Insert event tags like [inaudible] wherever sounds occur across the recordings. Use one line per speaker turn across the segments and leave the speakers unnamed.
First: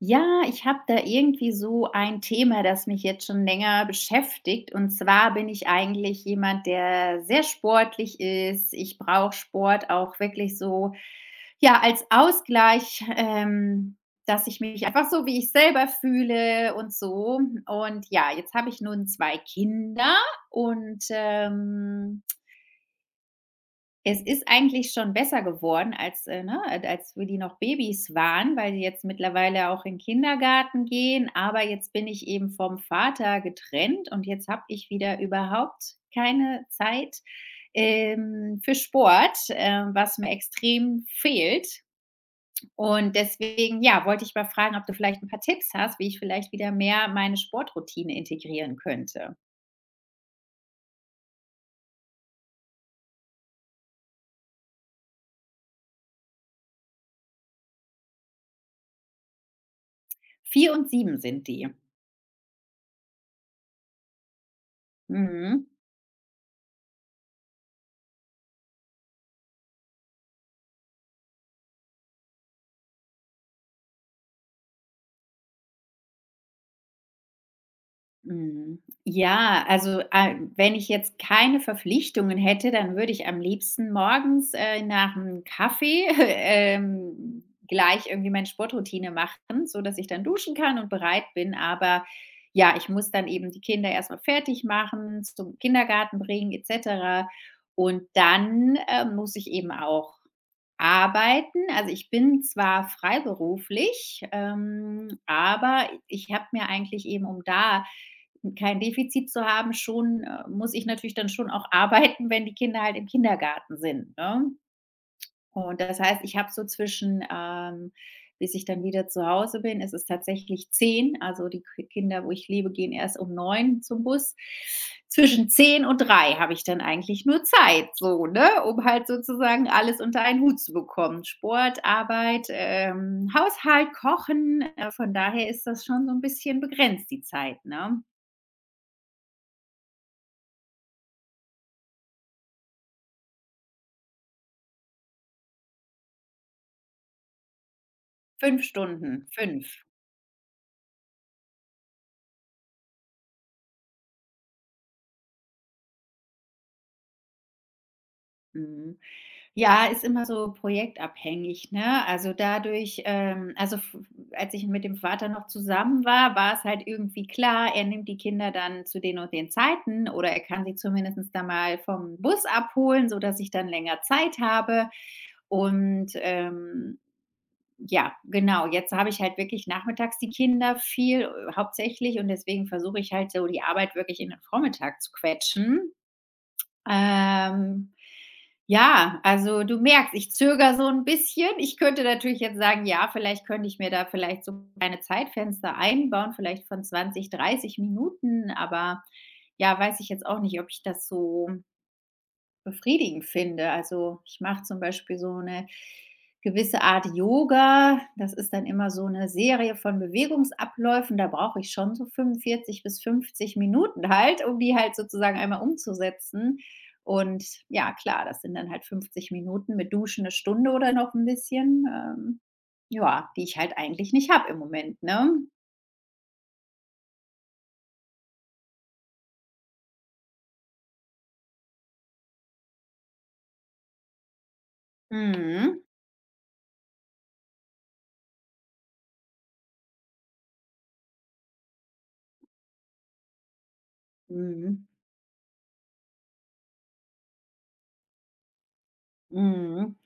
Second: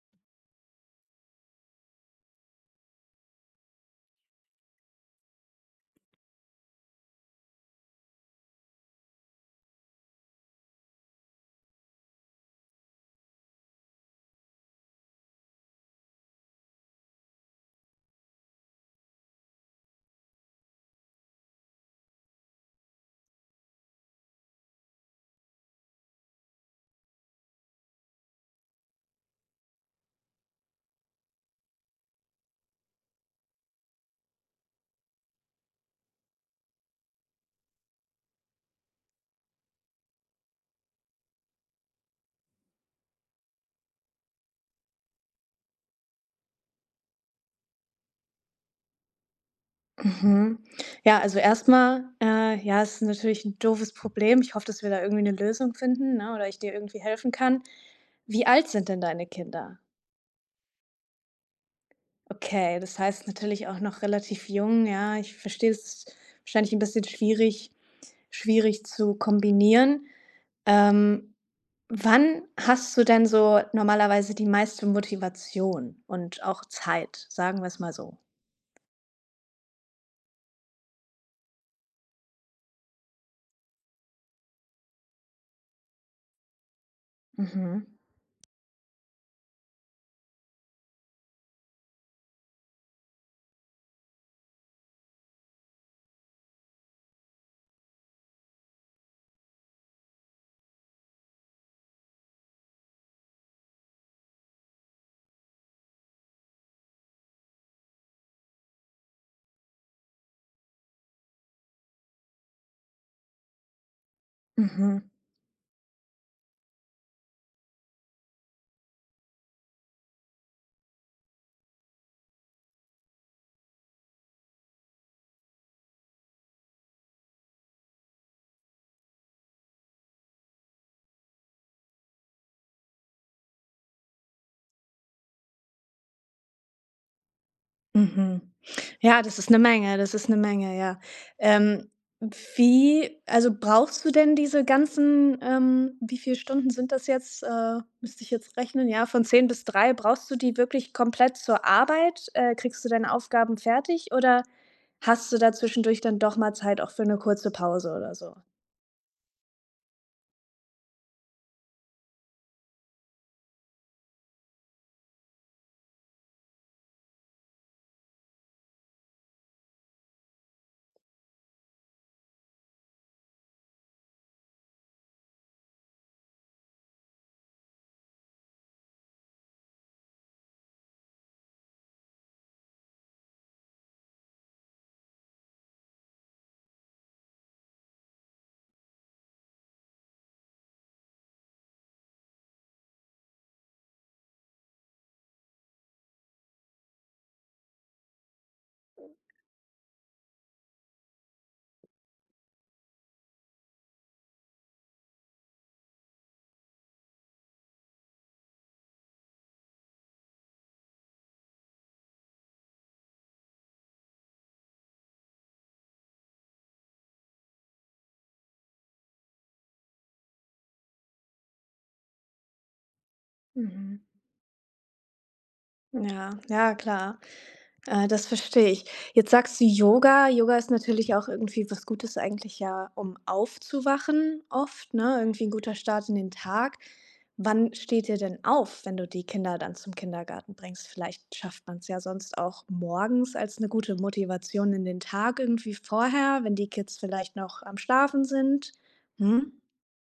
Ja, ich habe da irgendwie so ein Thema, das mich jetzt schon länger beschäftigt. Und zwar bin ich eigentlich jemand, der sehr sportlich ist. Ich brauche Sport auch wirklich so, ja, als Ausgleich, dass ich mich einfach so, wie ich selber fühle und so. Und ja, jetzt habe ich nun zwei Kinder und es ist eigentlich schon besser geworden, als wir die noch Babys waren, weil die jetzt mittlerweile auch in den Kindergarten gehen. Aber jetzt bin ich eben vom Vater getrennt und jetzt habe ich wieder überhaupt keine Zeit, für Sport, was mir extrem fehlt. Und deswegen, ja, wollte ich mal fragen, ob du vielleicht ein paar Tipps hast, wie ich vielleicht wieder mehr meine Sportroutine integrieren könnte.
Mhm. Ja, also erstmal, ja, es ist natürlich ein doofes Problem. Ich hoffe, dass wir da irgendwie eine Lösung finden, ne, oder ich dir irgendwie helfen kann. Wie alt sind denn deine Kinder?
4 und 7 sind die.
Okay, das heißt natürlich auch noch relativ jung, ja. Ich
Mhm.
verstehe, es ist wahrscheinlich ein bisschen schwierig zu kombinieren. Ähm, Wann hast du denn so normalerweise die meiste Motivation und auch Zeit? Sagen wir es mal so.
Mhm. Ja, also, wenn ich jetzt keine Verpflichtungen hätte, dann würde ich am liebsten morgens, nach 'm Kaffee, [laughs] ähm,
Mhm.
gleich irgendwie meine Sportroutine machen, so dass ich dann duschen kann und bereit bin. Aber ja, ich muss dann eben die Kinder erstmal fertig machen, zum Kindergarten bringen et cetera. Und dann, muss ich eben auch arbeiten. Also, ich bin zwar freiberuflich, aber ich habe mir eigentlich eben, um da kein Defizit zu haben, schon muss ich natürlich dann schon auch [laughs] arbeiten, wenn die Kinder halt im Kindergarten sind, ne?
Mhm.
Und das heißt, ich habe so zwischen, bis ich dann wieder zu Hause bin, ist es tatsächlich 10. Also die K Kinder, wo ich lebe, gehen erst um 9 zum Bus. Zwischen 10 und 3 habe ich dann eigentlich nur Zeit, so, ne? Um halt sozusagen alles unter einen Hut zu bekommen. Sport, Arbeit, Haushalt, Kochen. Von daher ist das schon so ein bisschen begrenzt, die Zeit, ne?
Mhm. Ja, das ist eine Menge, das ist eine Menge, ja. Ähm, wie also, brauchst du denn diese ganzen wie viele Stunden sind das jetzt? Müsste ich jetzt
fünf
rechnen, ja, von
Stunden,
10 bis
fünf.
drei. Brauchst du die wirklich komplett zur Arbeit? Kriegst du deine Aufgaben fertig oder hast du da zwischendurch dann doch mal Zeit auch für eine kurze Pause oder so?
Mhm. Ja, ist immer so projektabhängig, ne? Also, dadurch also, f als ich mit dem Vater noch zusammen war, war es halt irgendwie klar, er nimmt die Kinder dann zu den und den Zeiten oder er kann sie zumindest dann mal vom Bus abholen, sodass ich dann länger Zeit habe. Und, ja, genau, jetzt habe ich halt wirklich nachmittags die Kinder viel, hauptsächlich, und deswegen versuche ich halt so die Arbeit wirklich in den Vormittag zu quetschen. Ähm, ja, also, du merkst, ich zögere so ein bisschen. Ich könnte natürlich jetzt sagen: „Ja, vielleicht könnte ich mir da vielleicht so kleine Zeitfenster einbauen, vielleicht von 20, 30 Minuten“, aber ja, weiß ich jetzt auch nicht, ob ich das so befriedigend finde. Also, ich mache zum Beispiel so eine gewisse Art Yoga. Das ist dann immer so eine Serie von Bewegungsabläufen. Da brauche ich schon so 45 bis 50 Minuten halt, um die halt sozusagen einmal umzusetzen. Und ja, klar, das sind dann halt 50 Minuten, mit Duschen eine Stunde oder noch ein bisschen, ja, die ich halt
Mhm.
eigentlich nicht habe im Moment, ne?
Ja, ja, klar. Ah, das verstehe ich. Jetzt sagst du Yoga. Yoga ist natürlich auch irgendwie was Gutes eigentlich ja, um aufzuwachen oft, ne? Irgendwie ein guter
Mhm.
Start in den Tag. Wann steht ihr denn auf, wenn du die Kinder dann zum Kindergarten bringst? Vielleicht schafft man es ja sonst auch morgens als eine gute Motivation in
Mhm.
den Tag irgendwie vorher, wenn die Kids vielleicht noch am Schlafen sind. Mhm.
Mhm.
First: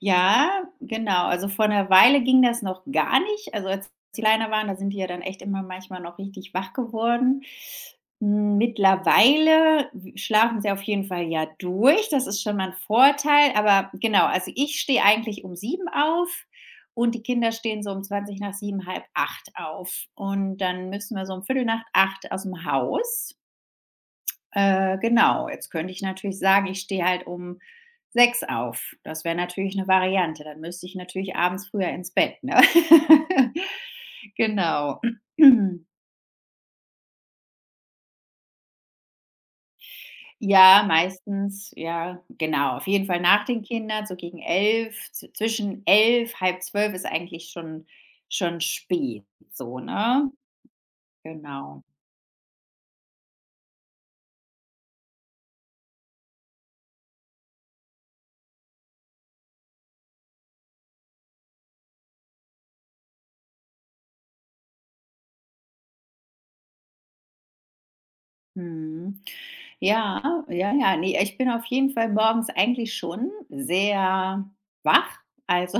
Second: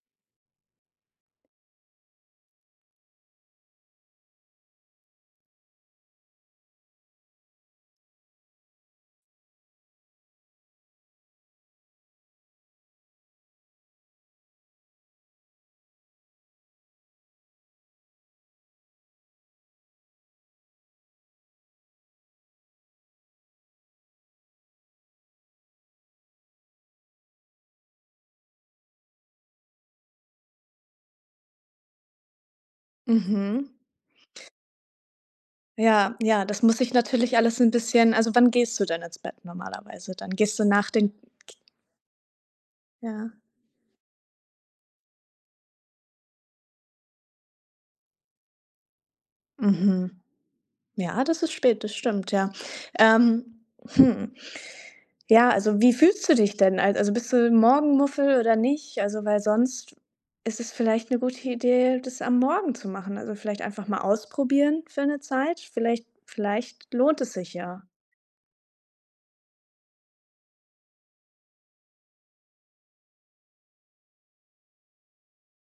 Ja, genau. Also, vor 'ner Weile ging das noch gar nicht. Also, als die kleiner waren, da sind die ja dann echt immer manchmal noch richtig wach geworden. Hm, mittlerweile schlafen sie auf jeden Fall ja durch, das ist schon mal ein Vorteil, aber genau, also, ich stehe eigentlich um 7 auf, und die Kinder stehen so um 20 nach 7, halb 8 auf, und dann müssen wir so um viertel nach acht aus dem Haus. Genau, jetzt könnte ich natürlich sagen, ich stehe halt um 6 auf. Das wäre natürlich eine Variante. Dann müsste ich natürlich abends früher ins Bett, ne? [laughs]
Mhm.
Genau. [clears throat]
Ja, ja, das muss ich natürlich alles ein bisschen also, wann gehst du denn ins Bett normalerweise dann? Gehst du
Ja,
nach den.
meistens, ja, genau, auf jeden Fall
Ja.
nach den Kindern, so gegen 11. z Zwischen 11, halb zwölf, ist eigentlich schon spät so,
Mhm.
ne?
Ja, das ist spät,
Genau.
das stimmt, ja. Ähm, hm, ja, also wie fühlst du dich denn? Al Also bist du Morgenmuffel oder nicht? Also, weil sonst ist es vielleicht eine gute Idee, das am Morgen zu machen. Also, vielleicht einfach mal ausprobieren für eine Zeit. Vielleicht lohnt es sich ja.
Mhm. Ja, ja, ja, nee, ich bin auf jeden Fall morgens eigentlich schon sehr wach. Also,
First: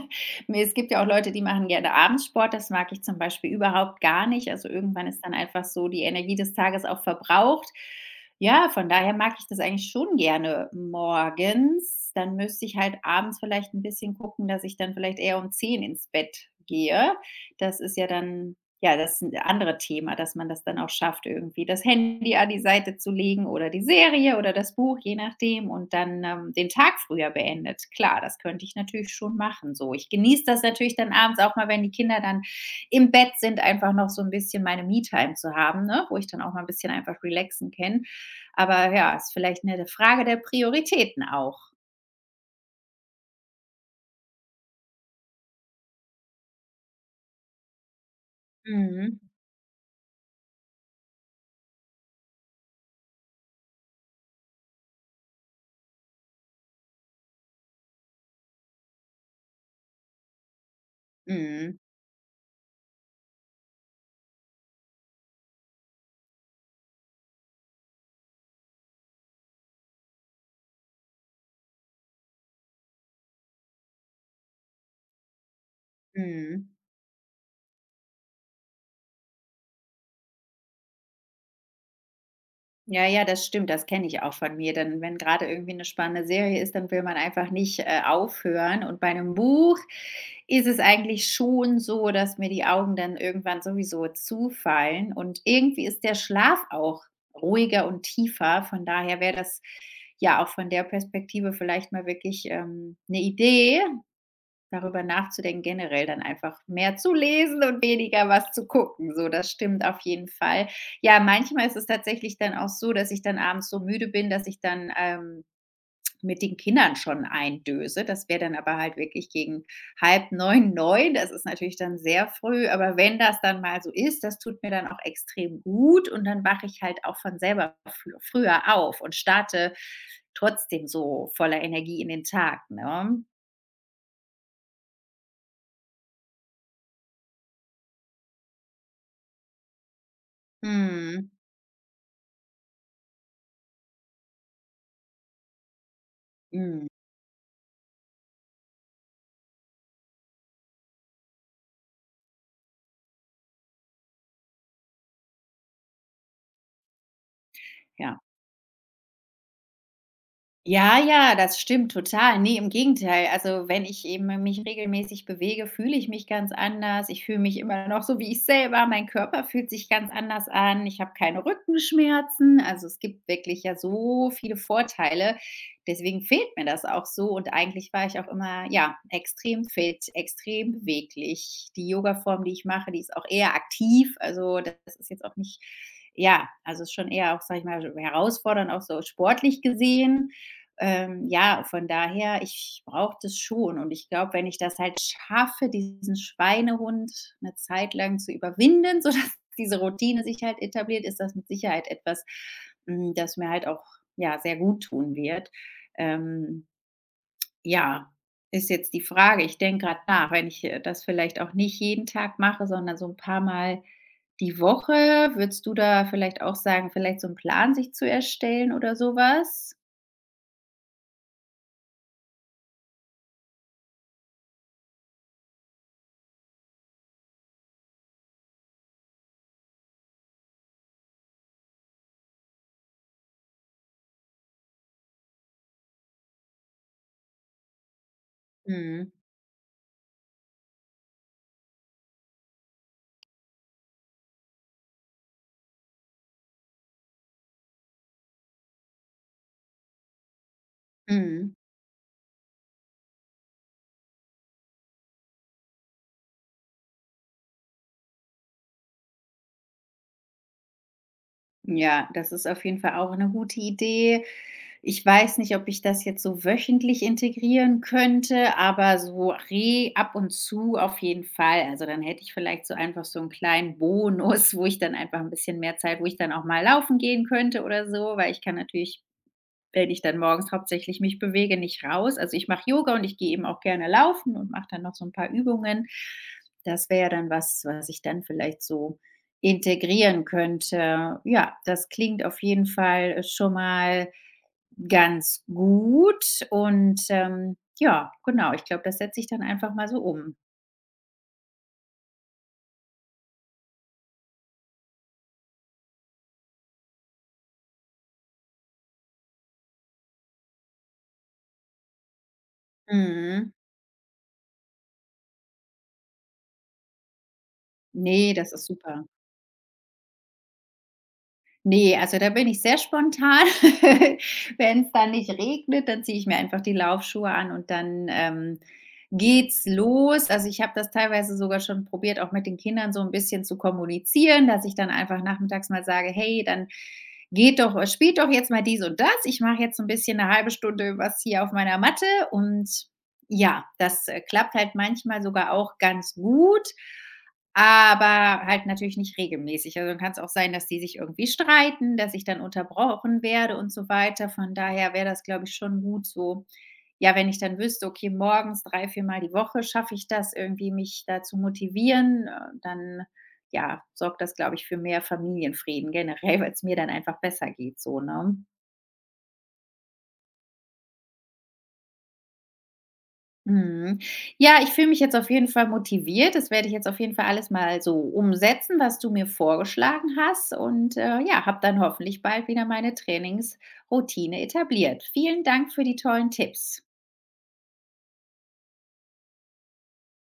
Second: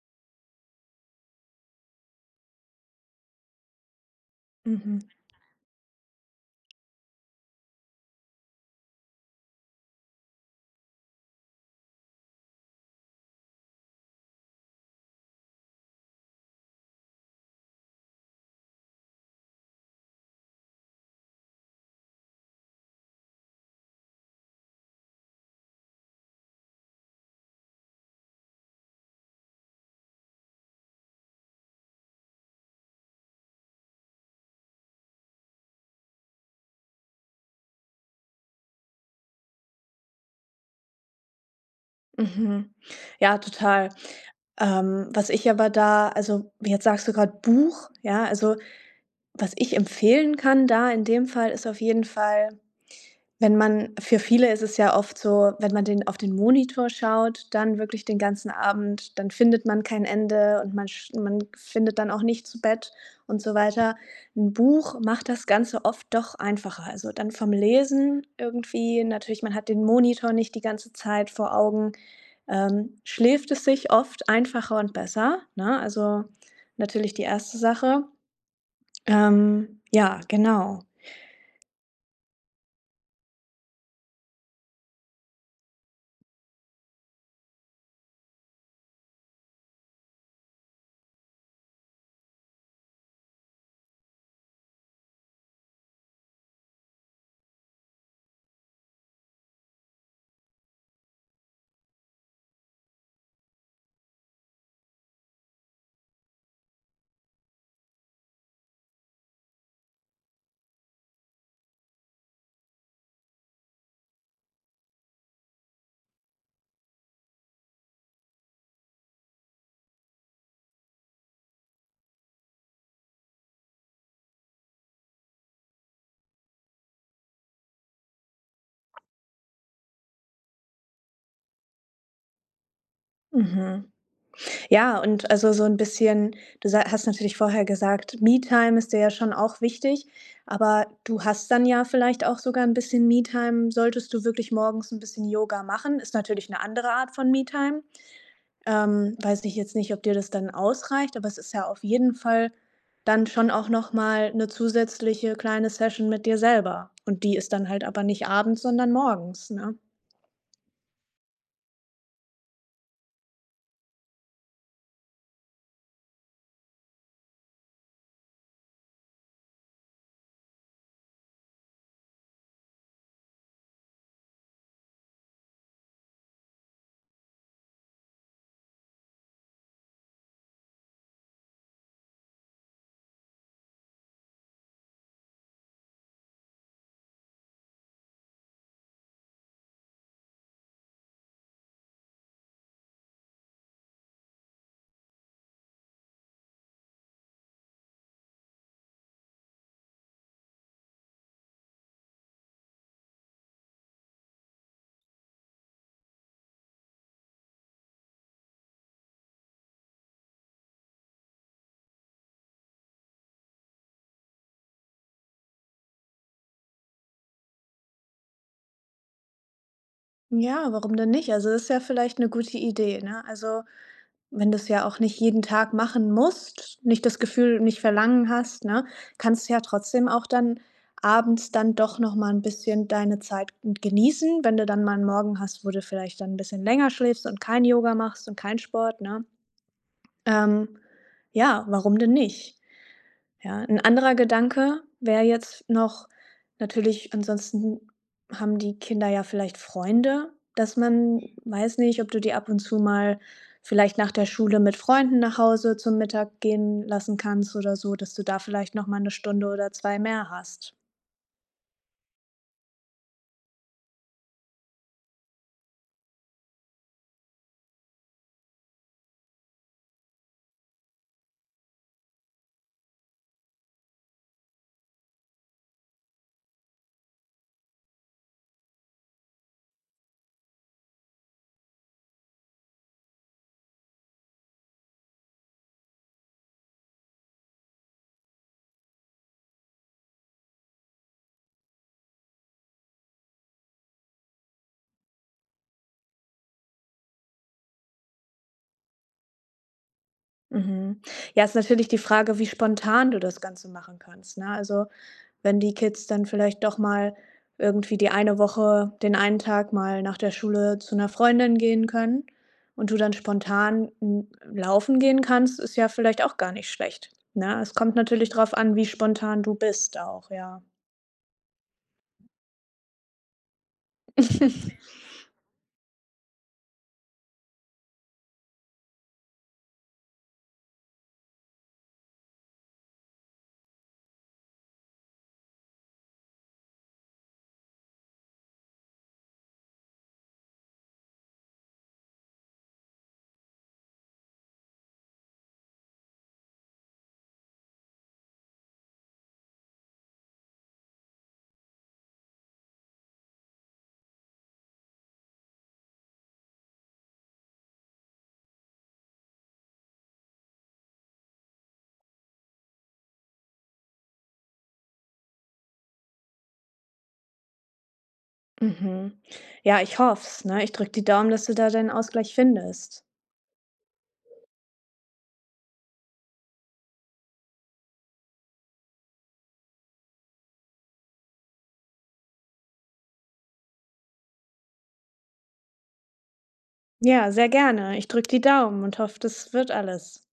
[laughs] mir es gibt ja auch Leute, die machen gerne abends Sport. Das mag ich zum Beispiel überhaupt gar nicht. Also,
Mhm,
irgendwann ist dann einfach so die Energie des Tages auch verbraucht. Ja, von daher mag ich das eigentlich schon gerne morgens. Dann müsste ich halt abends vielleicht ein bisschen gucken, dass ich dann vielleicht eher um 10 ins Bett gehe. Das ist ja dann ja, das ist ein anderes Thema, dass man das dann auch schafft, irgendwie das Handy an die Seite zu legen oder die Serie oder das Buch, je nachdem, und dann, den Tag früher beendet. Klar, das könnte ich natürlich schon machen so. Ich genieße das natürlich dann abends auch mal, wenn die Kinder dann im Bett sind, einfach noch so ein bisschen meine Me-Time zu haben, ne, wo ich dann auch mal ein bisschen einfach relaxen kann. Aber ja, ist vielleicht eine Frage der Prioritäten auch.
mhm. Ja, total. Was ich aber da also, jetzt sagst du gerade Buch, ja, also
Mhm.
was ich empfehlen kann da in dem Fall ist auf jeden Fall. Wenn man für viele ist es ja oft so, wenn man den auf den Monitor schaut, dann wirklich den ganzen Abend, dann findet man kein Ende und man sch man
Mhm.
findet dann auch nicht zu Bett und so weiter. Ein Buch macht das Ganze oft doch einfacher. Also, dann vom Lesen irgendwie natürlich, man hat den Monitor nicht die ganze Zeit vor Augen, schläft es sich oft einfacher und besser, ne? Also,
Mhm.
natürlich die erste Sache. Ja, genau.
Ja, ja, das stimmt, das kenne ich auch von mir. Dann, wenn gerade irgendwie eine spannende Serie ist, dann will man einfach nicht, aufhören. Und bei einem Buch ist es eigentlich schon so, dass mir die Augen dann irgendwann sowieso zufallen. Und irgendwie ist der Schlaf auch ruhiger und tiefer. Von daher wäre das ja auch von der Perspektive vielleicht mal wirklich, 'ne Idee, darüber nachzudenken, generell dann einfach mehr zu lesen und weniger was zu gucken. So, das stimmt auf jeden Fall. Ja, manchmal ist es tatsächlich dann auch so, dass ich dann abends so müde bin, dass ich dann, mit den Kindern schon eindöse. Das wäre dann aber halt wirklich gegen halb neun, neun. Das ist natürlich dann sehr früh, aber wenn das dann mal so ist, das tut mir dann auch extrem gut, und dann wache ich halt auch von selber früher auf und starte trotzdem so voller Energie in den Tag, ne?
Mhm. Ja, und also so ein bisschen du sa hast natürlich vorher gesagt, Me-Time ist dir ja schon auch wichtig, aber du
Mhm.
hast dann ja vielleicht auch sogar ein bisschen Me-Time, solltest du wirklich morgens ein bisschen Yoga machen. Ist natürlich eine
Mhm.
andere Art von Me-Time. Weiß ich jetzt nicht, ob dir das dann ausreicht, aber es ist ja auf jeden Fall dann schon auch noch mal 'ne zusätzliche kleine Session mit dir selber. Und die ist dann halt aber
Ja.
nicht abends, sondern morgens, ne?
Ja, ja, das stimmt total. Ne, im Gegenteil. Also, wenn ich eben mich regelmäßig bewege, fühle ich mich ganz anders. Ich fühle mich immer noch so wie ich selber. Mein Körper fühlt sich ganz anders an. Ich habe keine Rückenschmerzen. Also, es gibt wirklich ja so viele Vorteile. Deswegen fehlt mir das auch so, und eigentlich war ich auch immer, ja, extrem fit, extrem beweglich. Die Yogaform, die ich mache, die ist auch eher aktiv. Also, das ist jetzt auch nicht ja, also, ist schon eher auch, sage ich mal, herausfordernd, auch so sportlich gesehen. Ja, von daher, ich brauche das schon, und ich glaube, wenn ich das halt schaffe, diesen Schweinehund eine Zeit lang zu überwinden, [laughs] sodass diese Routine sich halt etabliert, ist das mit Sicherheit etwas, das mir halt auch, ja, sehr gut tun wird. Ähm, ja, ist jetzt die Frage. Ich denke gerade nach, wenn ich, das vielleicht auch nicht jeden Tag mache, sondern so ein paar Mal die Woche, würdest du da vielleicht auch sagen, vielleicht so einen Plan sich zu erstellen oder sowas.
Ja, warum denn nicht? Also, ist ja vielleicht eine gute Idee, ne? Also, wenn du es ja auch nicht jeden Tag machen musst, nicht das Gefühl, nicht Verlangen hast, ne, kannst du ja trotzdem auch dann abends dann doch noch mal ein bisschen deine Zeit genießen, wenn du dann mal einen Morgen hast, wo du vielleicht dann ein bisschen länger schläfst und kein Yoga machst und kein Sport, ne? Ähm, ja, warum denn nicht? Ja, ein anderer Gedanke wäre jetzt noch natürlich, ansonsten haben die Kinder ja vielleicht Freunde, dass
Mhm.
man
Mhm.
weiß nicht, ob du die ab und zu mal vielleicht nach der Schule mit Freunden nach Hause zum Mittag gehen lassen kannst oder so, dass du da vielleicht noch mal eine Stunde oder 2 mehr hast.
Ja, das ist auf jeden Fall auch eine gute Idee. Ich weiß nicht, ob ich das jetzt so wöchentlich integrieren könnte, aber so re ab und zu auf jeden Fall. Also, dann hätte ich vielleicht so einfach so einen kleinen Bonus, [laughs] wo ich dann einfach ein bisschen mehr Zeit, wo ich dann auch mal laufen gehen könnte oder so, weil ich kann natürlich, wenn ich dann morgens hauptsächlich mich bewege, nicht raus. Also ich mache Yoga und ich gehe eben auch gerne laufen und mache dann noch so ein paar Übungen. Das wäre ja dann was, was ich dann vielleicht so integrieren könnte. Ja, das klingt auf jeden Fall schon mal ganz gut. Und ja, genau, ich glaube, das setze ich dann einfach mal so um.
Mhm. Ja, ist natürlich die Frage, wie spontan du das Ganze machen kannst, ne? Also, wenn die Kids dann vielleicht doch mal irgendwie die eine Woche den einen Tag mal nach der Schule zu einer Freundin gehen können und du dann
Mhm.
spontan, hm, laufen gehen kannst, ist ja vielleicht auch gar nicht schlecht, ne? Es kommt natürlich
Ne, das
drauf
ist
an, wie
super.
spontan du bist auch, ja.
Ne, also da bin ich sehr spontan. [laughs] Wenn's
[laughs]
dann nicht regnet, dann ziehe ich mir einfach die Laufschuhe an, und dann, geht's los. Also, ich habe das teilweise sogar schon probiert, auch mit den Kindern so ein bisschen zu kommunizieren, dass ich dann einfach nachmittags mal sage: „Hey, dann geht doch spielt doch jetzt mal dies und das. Ich mache jetzt so ein bisschen eine halbe Stunde was hier auf meiner Matte.“ Und ja, das, klappt halt manchmal sogar auch ganz gut. Aber halt natürlich nicht regelmäßig. Also, dann kann es auch sein, dass die sich irgendwie streiten, dass ich dann unterbrochen werde und so weiter. Von daher wäre das, glaube ich, schon gut so, ja, wenn ich dann wüsste, okay, morgens 3 viermal die Woche schaffe ich das irgendwie, mich da zu motivieren, dann, ja, sorgt das, glaube ich, für mehr Familienfrieden generell, weil es mir dann einfach besser geht so, ne?
Mhm. Ja, ich hoff's, ne? Ich drück die Daumen, dass du da deinen Ausgleich findest.
Mhm. Ja, ich fühle mich jetzt auf jeden Fall motiviert. Das werde ich jetzt auf jeden Fall alles mal so umsetzen, was du mir vorgeschlagen hast. Und ja, habe dann hoffentlich bald wieder meine Trainingsroutine etabliert. Vielen Dank für die tollen Tipps.
Ja, sehr gerne. Ich drück die Daumen und hoffe, das wird alles.